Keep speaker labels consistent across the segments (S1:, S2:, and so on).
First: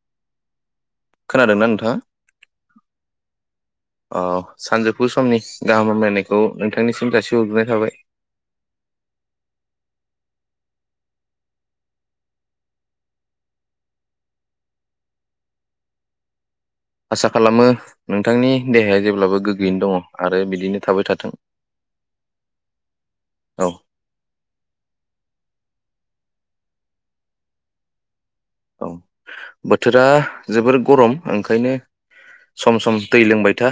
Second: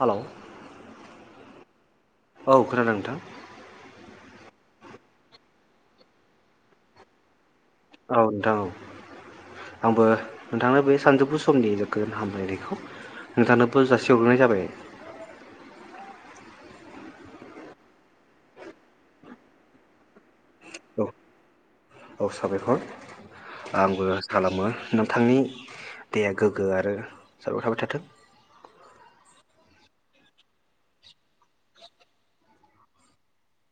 S1: Hello
S2: खोनादों ना नोंथाङा
S1: औ खोनादों नोंथां
S2: औ सानजौफु समनि गाहाम हामलायनायखौ नोंथांनिसिम जासिहरग्रोनाय थाबाय।
S1: औ नोंथां औ आंबो नोंथांनो बे सानजौफु समनि गोजोन हामलायनायखौ नोंथांनोबो जासिहग्रोनाय जाबाय
S2: आसा खालामो नोंथांनि देहाया जेब्लाबो गोगोयैनो दङ आरो बिदिनो थाबाय
S1: औ
S2: थाथों।
S1: औ साबायखर
S2: औ
S1: आंबो आसा खालामो नोंथांनि देहाआ गोग्गो आरो मोजांयै थाबाय थाथों
S2: औ बोथोरा जोबोर गरम ओंखायनो सम सम दै लोंबाय था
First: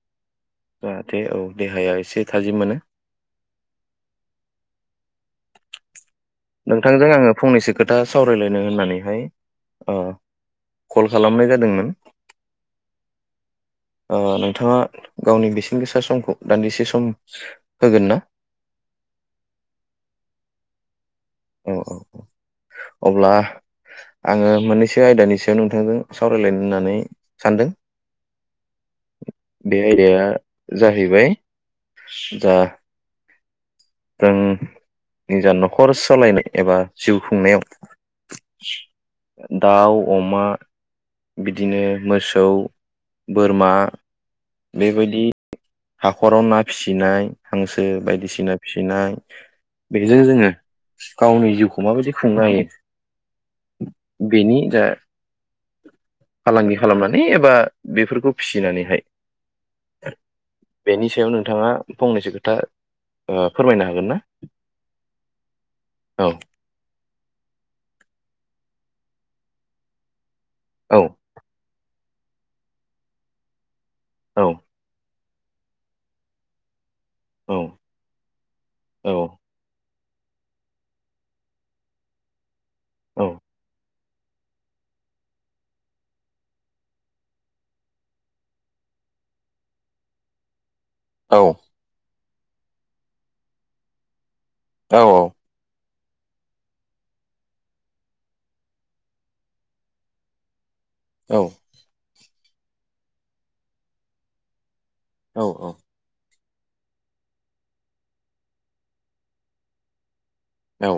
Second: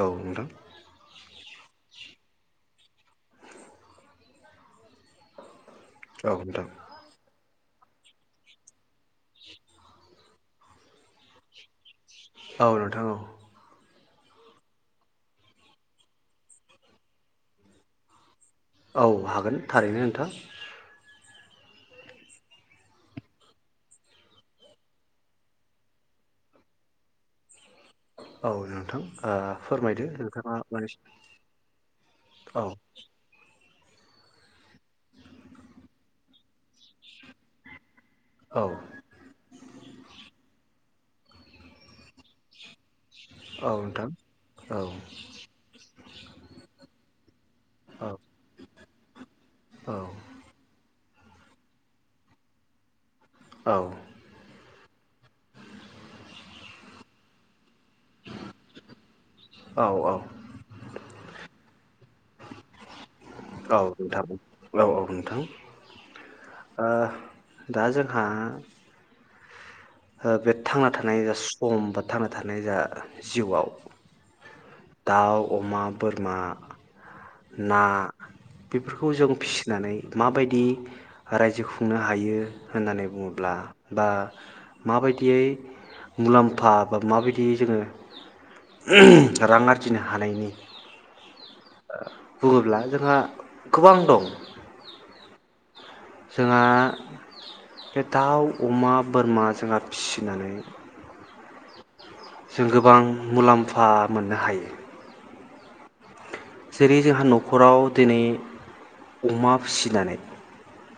S1: औ नोंथां
S2: जाहाथे औ देहाया ए से थाजिम मोनो
S1: औ नोंथां
S2: नोंथांजों आंङो फंनैसो खोथा सावरायलायनो होननानैहाय ओ कल खालामनाय जादोंमोन।
S1: औ नोंथां औ
S2: ओ नोंथाङा गावनि बेसेन गोसा समखौ दान्दिसे सम होगोन ना?
S1: औ हागोन थारैनो नोंथां
S2: औ औ औ अब्ला आङो मोननैसो आयदानि सायाव नोंथांजों सावरायलायनो होननानै सानदों।
S1: औ नोंथां ओ
S2: बे
S1: फोरमायदो
S2: आयदाया
S1: नोंथाङा मानि
S2: जाहैबाय
S1: सायाव औ
S2: जों निजा नखर सलायनो एबा जिउ खुंनायाव
S1: औ
S2: दाउ अमा बिदिनो मोसौ
S1: औ
S2: बोरमा
S1: नोंथां औ
S2: बेबायदि हाखराव ना फिसिनाय हांसो
S1: औ
S2: बायदि सिना फिसिनाय बेदिनो जोङो गावनि जिउखौ माबायदि खुंनो हायो
S1: औ
S2: बेनि जा फालांगि खालामनानै एबा बेफोरखौ फिसिनानैहाय
S1: औ औ
S2: बेनि सायाव नोंथाङा फंनैसो खोथा ओ
S1: औ
S2: फोरमायनो हागोन ना
S1: नोंथां औ औ नोंथां
S2: औ
S1: ओ दा जोंहा ओ बे थांना
S2: औ
S1: थानायनि जा सम बा थांना थानाय जा जिउवाव
S2: औ
S1: दाउ अमा बोरमा
S2: औ
S1: ना
S2: औ
S1: बेफोरखौ जों फिसिनानै माबायदि रायजो खुंनो हायो होननानै
S2: औ
S1: बुङोब्ला बा माबायदियै मुलाम्फा बा माबायदियै जोङो रां आरजिनो हानायनि
S2: औ।
S1: बुङोब्ला जोंहा गोबां दं।
S2: औ औ।
S1: जोंहा बे दाउ अमा बोरमा जोंहा फिसिनानै।
S2: औ।
S1: जों गोबां मुलाम्फा मोननो हायो।
S2: औ औ।
S1: जेरै जोंहा नखराव दिनै अमा फिसिनानै।
S2: औ।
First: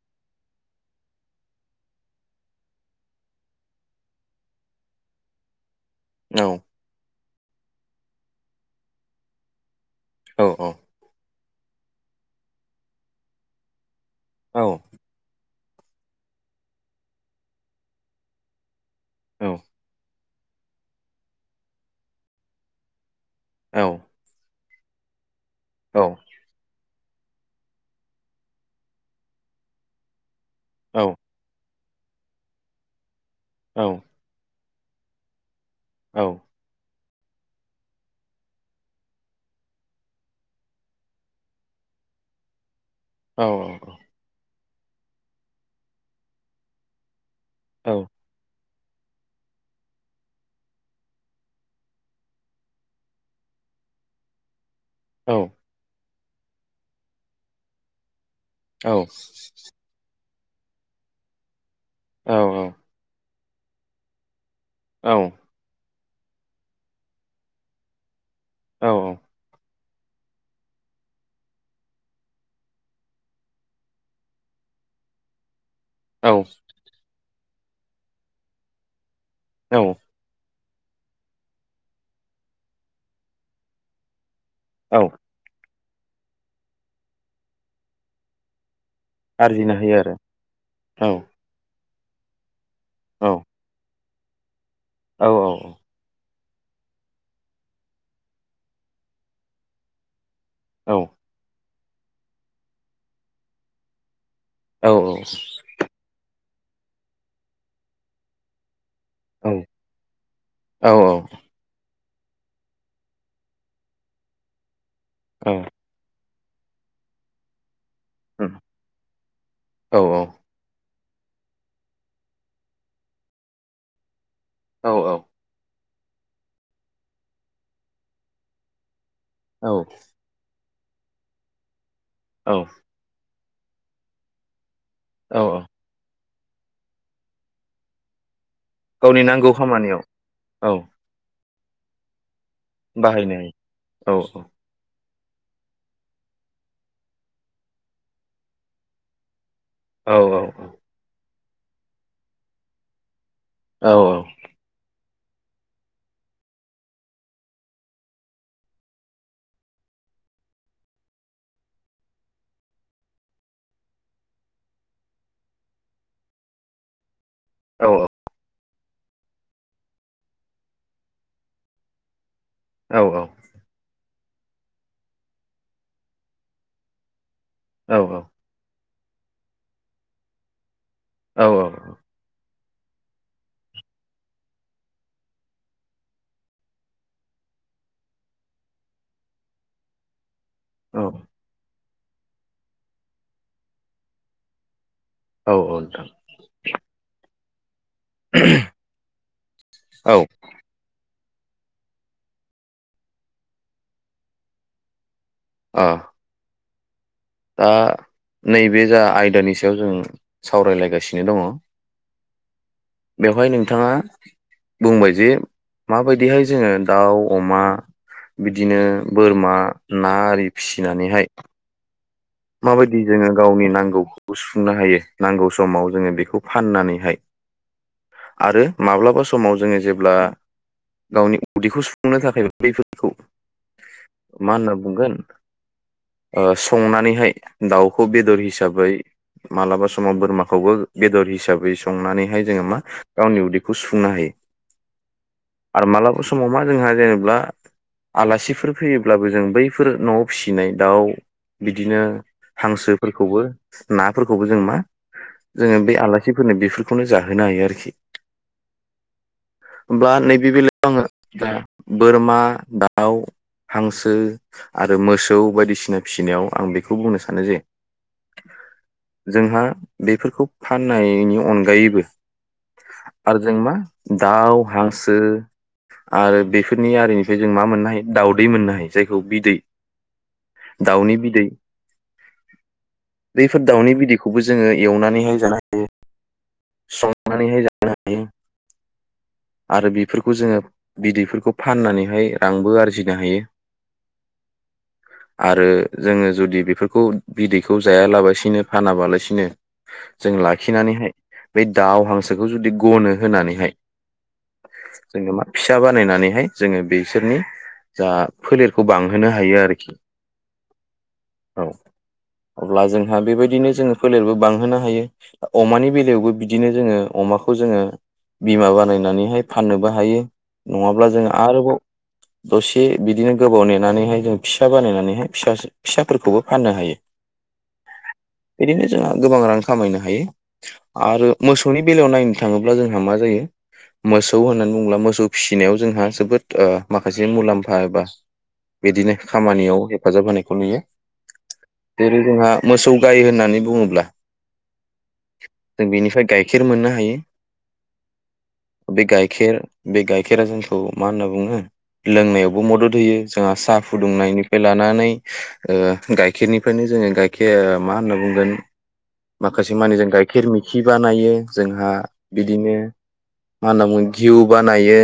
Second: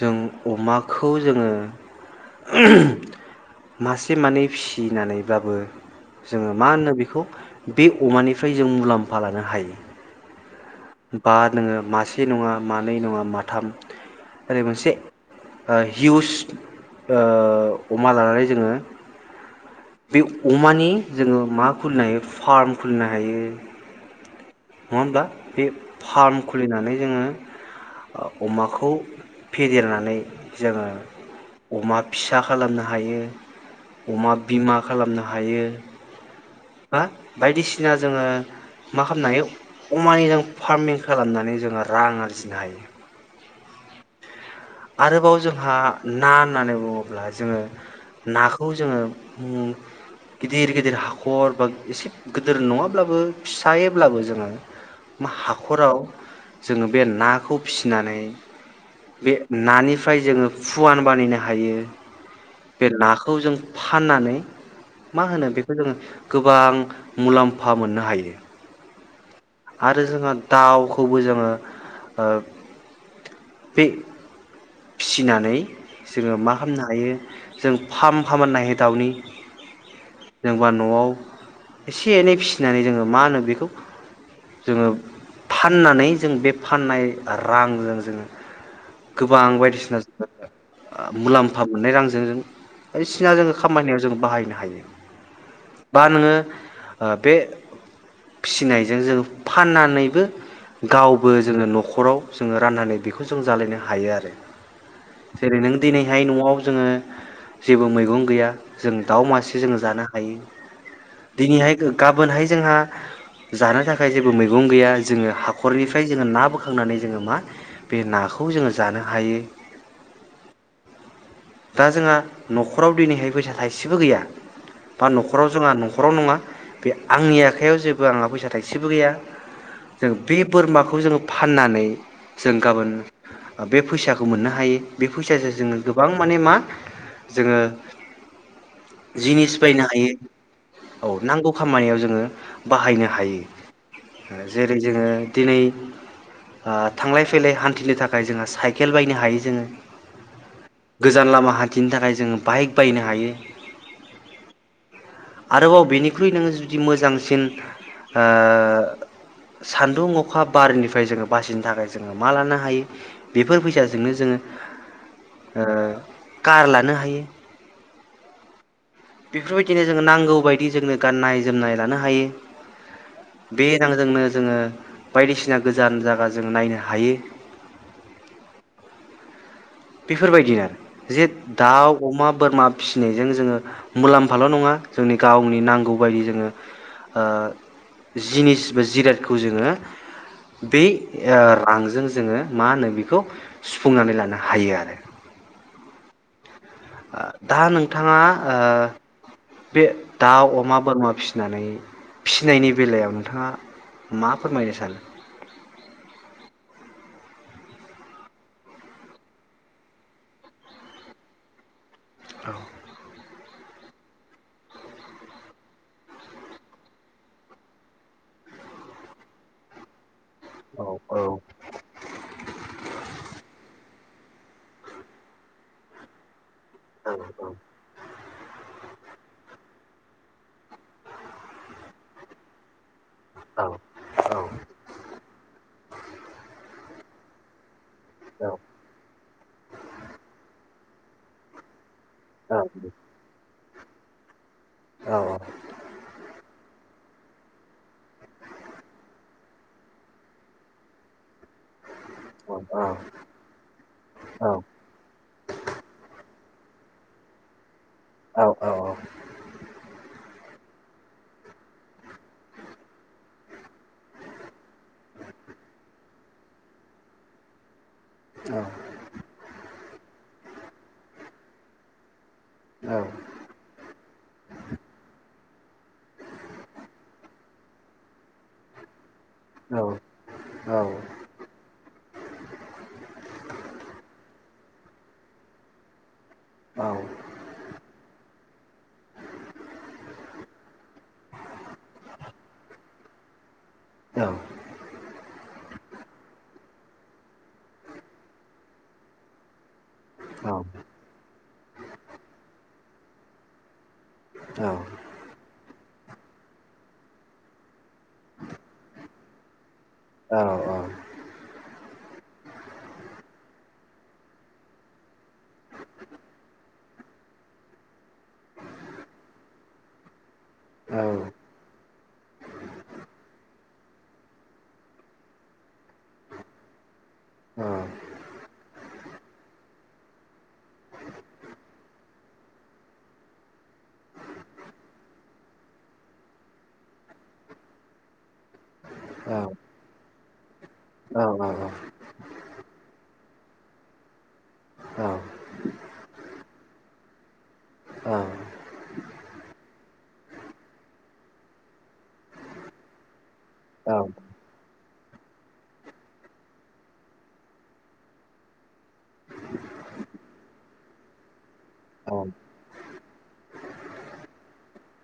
S1: जों अमाखौ जोङो मासे मानै फिसिनानैब्लाबो।
S2: औ
S1: जोङो मा होनो बिख बेखौ बे अमानि फ्राय जों मुलाम्फा लानो हायो
S2: औ औ।
S1: बा नोङो मासे नङा मानै नङा माथाम ओरै
S2: औ
S1: मोनसे ओ हिउस ओं अमा लानानै जोङो
S2: [inaudible]
S1: बे अमानि जोङो मा खुलिनो हायो फार्म खुलिनो हायो।
S2: औ
S1: हायो। नङा होमब्ला। बे फार्म खुलिनानै जों अमाखौ फेदेरनानै जोङो। अमा फिसा खालामनो हायो। उमाद बिमा खालामनो हायो
S2: औ
S1: हो बायदिसिना जोङो मा खालामनो हायो अमानि फार्मिं खालामनानै जोङो रां आरजिनो हायो।
S2: औ औ
S1: आरोबाव जोंहा ना होननानै बुङोब्ला जोङो नाख खौ जोङो ओम गिदिर गिदिर हाखर बा एसे गोदोर नङाब्लाबो फिसायैब्लाबो जोङो मा---हाखराव जोङो बे नाखौ फिसिनानै
S2: औ।
S1: बे नानिफ्राय जोङो फुवान बानायनो हायो।
S2: औ औ।
S1: खौ जों फाननानै मा होनो बेखौ जोङो। गोबां मुलाम्फा मोननो हायो‌।
S2: औ औ।
S1: आरो जोंहा दावखौबो जोङो बे फिसिनानै
S2: औ
S1: जोङो मा खालामनो हायो। जों फार्म खालामनो हायो दाउनि।
S2: औ।
S1: जेनबा न'आव एसे एनै फिसिनानै जोङो मा होनो बेखौ जोङो फाथ फाननानै जों बे फाननाय रांजों जोङो गोबां
S2: आरजिनो हायो
S1: बायदिसिना
S2: आरो
S1: मुलाम्फा मोननाय रांजों जों बायसिना
S2: औ
S1: जो खामानियाव जों बाहायनो हायो
S2: औ
S1: बा नोङो ओ बे फिसिनायजो जों फाननानैबो
S2: औ
S1: गावबो जोङो न' खराव जोङो राननानै बेखौ जों जालायनो हायो आरो दे
S2: औ
S1: जेरै नों दिनैहाय न'आव जोङो जेबो मैगं गैया जों दाउ मासे जोंङो जानो हायो
S2: औ
S1: दिनैहाय गाबोनहाय जोंहा जानो थाखाय जेबो मैगं गैया जोङो हाखरनिफ्राय जोङो ना बोखांनानै जोङो मा बे नाखौ जोङो जानो हायो
S2: औ औ
S1: दा जोंहा न'खराव दिनैहाय फैसा थाइसेबो गैया। बा न'खराव जोंहा न' खराव नङा बे आंनि आखाइायाव जेबो आंहा फैसा थाइसेबो गैया।
S2: औ
S1: जों बे बोरमा खौ जोङो फाननानै
S2: औ
S1: जों गाबोन बे फैसाखौ मोननो हायो। बे
S2: औ
S1: फैसाजो जोङो गोबां माने मा जोङो।
S2: गावनि नांगौ
S1: जिनिस बायनो
S2: खामानियाव
S1: हायो औ नांगौ खामानियाव जोङो। बाहायनो हायो ओ
S2: औ
S1: जेरै जोङो दिनै ओ थांलाय फैलाय हान्थिनो थाखाय जोंहा साइकेल बायनो हायो जोङो।
S2: औ
S1: गोजान लामा हान्थिनो थाखाय जोङो बाइक बायनो हायो।
S2: औ औ।
S1: आरोबाव बेनिख्रुइ नोङो जुदि मोजांसिन ओ सान्दुं अखा बारनिफ्राय जोङो बासिनो थाखाय जोङो मा लानो हायो? बेफोर फैसाजोंनो जोङो ओ कार लानो हायो।
S2: औ औ।
S1: बेफोरबायदिनो जोंङो नांगौ बायदि जोंनो गाननाय जोमनाय लानो हायो।
S2: औ औ
S1: बे रां जोंनो जोङो बायदिसिना गोजान जायगा जों नायनो हायो।
S2: औ औ।
S1: बेफोरबायदिनो आरो। जे
S2: औ
S1: दाउ अमा बोरमाब फिनायजों जोङो मुलाम्फाल नङा जोंनि गावनि नांगौबायदि जोंङो ओ जिनिस बो जिरादखौ जोंङो बे
S2: औ
S1: ओ रांज जों जोंङो मा होनो बेखौ सुफुंनानै लानो ह हायो आरो।
S2: अ अ नोथां।
S1: दा नों थांङा ओ बे
S2: औ
S1: दाउ अमा बोर मा फिनानै फिनायनि बेलायाव नोंथाङा मा फोरमायनो सानो?
S2: ओ। दा नैबे जा आयदानि सायाव जों सावरायलायगासिनो दङ।
S1: औ।
S2: बेवहाय नोंथाङा बुंबाय जे माबायदिहाय जोंङो दाउ अमा बिदिनो बोरमा ना
S1: औ औ
S2: फिसिनानैहाय माबायदि जोंङो गावनि नांगौ खौ सुफुंनो हायो नांगौ समाव जोंङो बेखौ फाननानैहाय
S1: औ औ
S2: आरो माब्लाबा समाव जोंङो जेब्ला गावनि उदैखौ सुफुंनो थाखाय बैफोर
S1: औ
S2: मा होना बुंगोन संनानैहाय दाउ खौ बेदर हिसाबै मालाबा समाव बोरमाखौबो बेदर हिसाबै संनानैहाय
S1: औ
S2: जोंङो मा गावनि उदै बे खौ सुफुंनो हायो
S1: औ
S2: आरो मालाबा समाव मा जोंहा जेनेबा आलासिफोर फैयोब्लाबो जों बैफोर न'आव फिसिनाय दाउ बिदिनो हांसोफोरखौबो नाफोरखौबो जों मा जोंङो बे आलासि फोरनो बेफोरखौनो जा होनो हायो आरोखि
S1: औ औ औ
S2: बे बेलायाव आंङो दा बोरमा दाउ हांसो आरो मोसौ बायदिसिना फिसिनायाव आं बेखौ बुंनो सानो जे जोंहा बेफोरखौ फाननायनि अनगायैबो
S1: औ
S2: आरो जों मा दाउ हांसो आरो बेफोरनि आरिनिफ्राय जों मा मोननो हायो दावदै मोननो हायो जायखि औ बिदै
S1: औ औ
S2: दाउनि बिदै बेफोर दाउनि बिदैखौबो जोङो एवनानैहाय जानो हायो
S1: औ
S2: [unintelligible] आरो बेफोरखौ जोङो बिदैफोरखौ फाननानैहाय रांबो आरजिनो हायो
S1: औ
S2: आरो जोङो जुदि बेफोरखौ बिदैखौ जायालाबसिनो फानाबालासिनो जों लाखिनानैहाय बे दाउ हांसोखौ जुदि गनो होनानैहाय जोंनो मा फिसा बानायनानैहाय जोङो बिसोरनि जा फोलेरखौ बांहोनो हायो आरोखि
S1: औ औ
S2: औ अब्ला जोंहा बेबायदिनो जोङो फोलेरबो बांहोबनो हायो अमानि बेलायावबो बि बिदिनो जोङो अमाखौ जोङो बिमा बानायनानैहाय फाननोबो हायो नङाब्ला जोङो आरोबाव दसे बिदिनो गोबाव नेनानैहाय जों फिसा बानायनानैहाय फिसा-फिसाफोरखौबो फाननो हायो बिदिनो जोंहा गोबां रां खामायनो हायो आरो मोसौनि बेलायाव नायनो थाङोब्ला जोंहा मा जायो मोसौ होननानै बुङोब्ला मोसौ फिसिनायाव जोंहा जोबोद ओ माखासे मुलाम्फा एबा बिदिनो खामानियाव हेफाजाब होनायखौ नुयो।
S1: औ औ औ
S2: जेरै जोंहा मोसौ गाय होननानै बुङोब्ला जों बेनिफ्राय गाइखेर मोननो हायो बे गाइखेर बे गाइखेरा जोंखौ मा होनना बुङो लोंनायावबो मदद होयो। जोंहा साहा फुदुंनायनिफ्राय लानानै ओ गाइखेरनिफ्रायनो जोङो गाइखेर मा होनना बुंगोन माखासे मानि जों गाइखेर मिखिर बानायो जोंहा बिदिनो मा होनना बुङो घिउ बानायो।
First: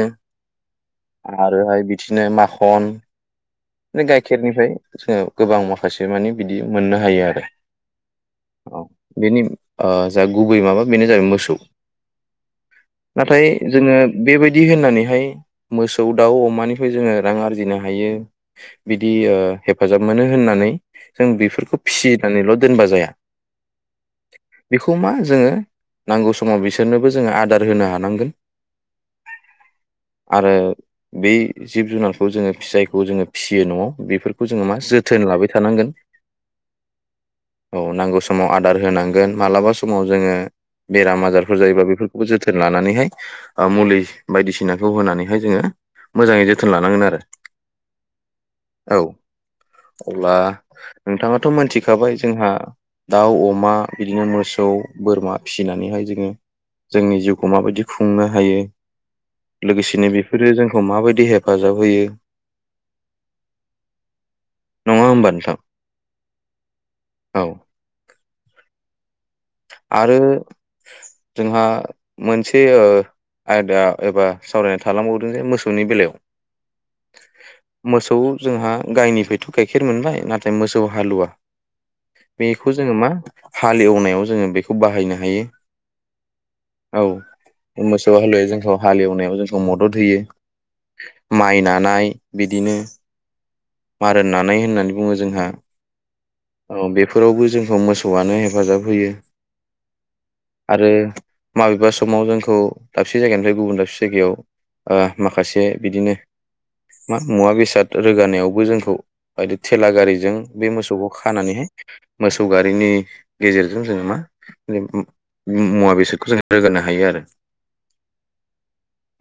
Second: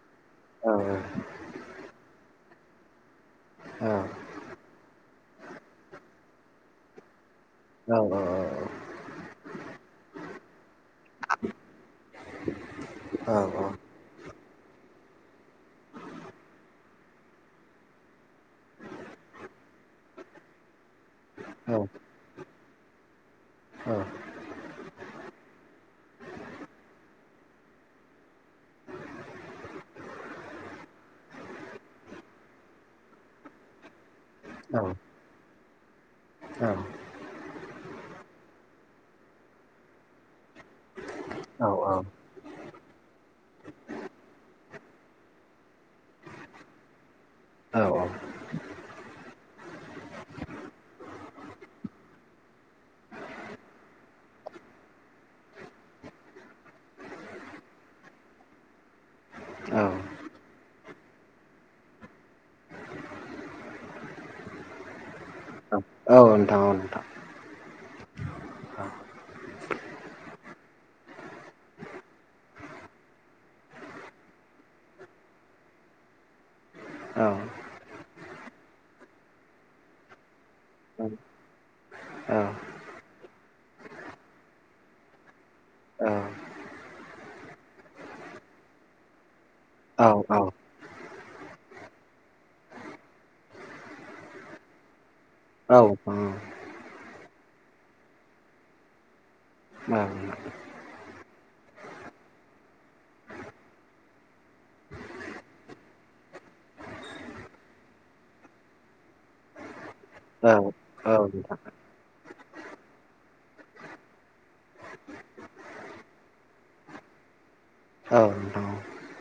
S2: आरोहाय बि बिदिनो माखन बे गाइखेरनिफ्राय जोङो गोबां माखासे मानि बिदि मोननो हायो आरो।
S1: औ औ औ औ
S2: ओ जा गुबै माबा बेनो जाहैबाय मोसौ। नाथाय जोङो बेबायदि होननानै हाय मोसौ दाउ अमानिफ्राय जोङो रां आरजिनो हायो बिदि ओ हेफाजाब मोनो होननानै जों बेफोरखौ
S1: औ
S2: फिसिनानैल दोनबा जाया बेखौ मा जोङो नांगौ समाव बिसोरनोबो जोङो आदार होनो हानांगोन आरो बै जिब जुनारखौ जोङो फिसायखौ जोङो फिसियो न'आव बेफोर खौ जों मा जथोन लाबाय थानांगोन
S1: औ
S2: औ नांगौ समाव आदार होनांगोन मालाबा समाव जोङो बेराम आजारफोर जायोबा बेफोरखौबो जोथोन लानानै हाय ओ मुलि बायदिसिनाखौ होनानैहाय जोङो मोजाङै जोथोन लानांगोन आरो
S1: औ औ
S2: औ अब्ला नोंथाङाथ मोनथिखाबाय जोंहा दाउ अमा बिदिनो मोसौ बोरमा फिसिनानैहाय जोङो जोंनि जिउखौ माबायदि खुंनो हायो लोगोसेनो बेफोरो जोंखौ माबायदि हेफाजाब होयो नङा होनबा नोंथां
S1: औ नोंथां औ
S2: औ आरो जोंहा मोनसे ओ आयदा एबा सावरायनानै थालांबावदों जे मोसौनि बेलायाव।
S1: औ
S2: मोसौ जोंहा गाइनिफ्रायथ गाइखेर मोनबाय नाथाय मोसौ हालुवा
S1: औ
S2: बेखौ जोङो मा हालेवनायाव जोङो बेखौ बाहायनो हायो
S1: औ
S2: औ मोसौ हालुवाया जोंखौ हालेवनायाव मदद होयो माइ नानाय बिदिनो मार नानाय होननानै बुङो जों जोंहा
S1: औ नोंथां
S2: औ बे बेफोरावबो जोंखौ मोसौआनो हेफाजाब होयो
S1: औ
S2: आरो माबेबा समाव जोंखौ दाबसे जायगानिफ्राय गुबुन दाबसे जायगायाव माखासे बिदिनो मा मुवा बेसाद रोगानायावबो जोंखौ बायदि थेला गारि जों बे मोसौखौ
S1: नोंथां
S2: खानानैहाय मोसौ गारिनि गेजेरजों जोङो मा मुवा बेसादखौ जों रोगानो हायो आरो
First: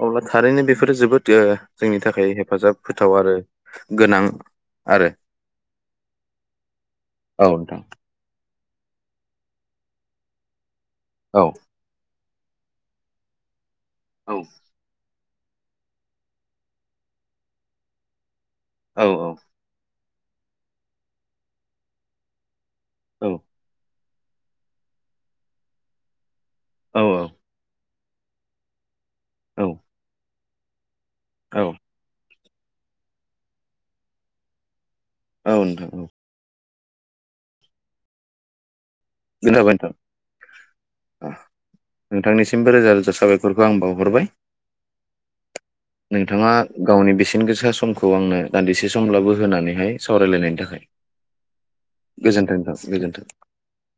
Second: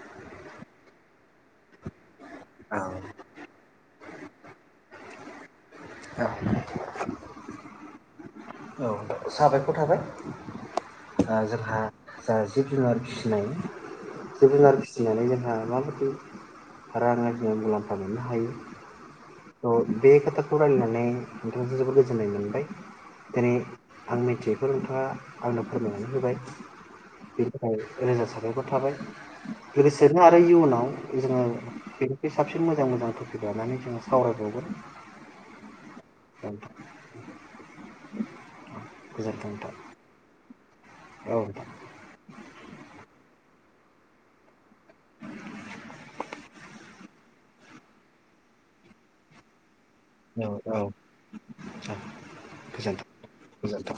S2: अब्ला थारैनो बेफोरो जोबोद जोंनि थाखाय
S1: औ
S2: हेफाजाब होथाव आरो गोनां आरो। औ नोंथां
S1: औ साबायखर थाबाय
S2: औ
S1: जोंहा जिब जुनार फिसिनाय
S2: औ
S1: जिब जुनार फिसिनानै जों माबायदि रां आरजि मुलाम्फा मोननो हायो
S2: औ औ
S1: थ' बे खोथाखौ रायलायनानै नोंथांजों जोबोद गोजोननाय मोनबाय।
S2: औ
S1: दिनै आं मिथियैखौ नोंथाङा आंनो फोरमायनानै होबाय
S2: औ
S1: बिनि थाखायनो रोजा रोजा साबायखर थाबाय
S2: औ
S1: बिसोरनो आरो दा इयुनाव
S2: औ
S1: [unintelligible] बे साबसिन मोजां मोजां टपिक लानानै जोंङो सावरायबावगोन।
S2: ओ नोंथां औ
S1: गोजोनथों नोंथां।
S2: ओ
S1: औ नोंथां
S2: नोंथांनिसिमबो रोजा रोजा साबायखरखौ आं बावहरबाय नोंथांङा गावनि बेसेन गोसा समखौ आंनो दान्दिसे समब्लाबो होनानैहाय
S1: औ
S2: सावरायलायनायनि
S1: औ
S2: थाखाय गोजोन्थों नोंथां गोजोन्थों।
S1: गोजोन्थों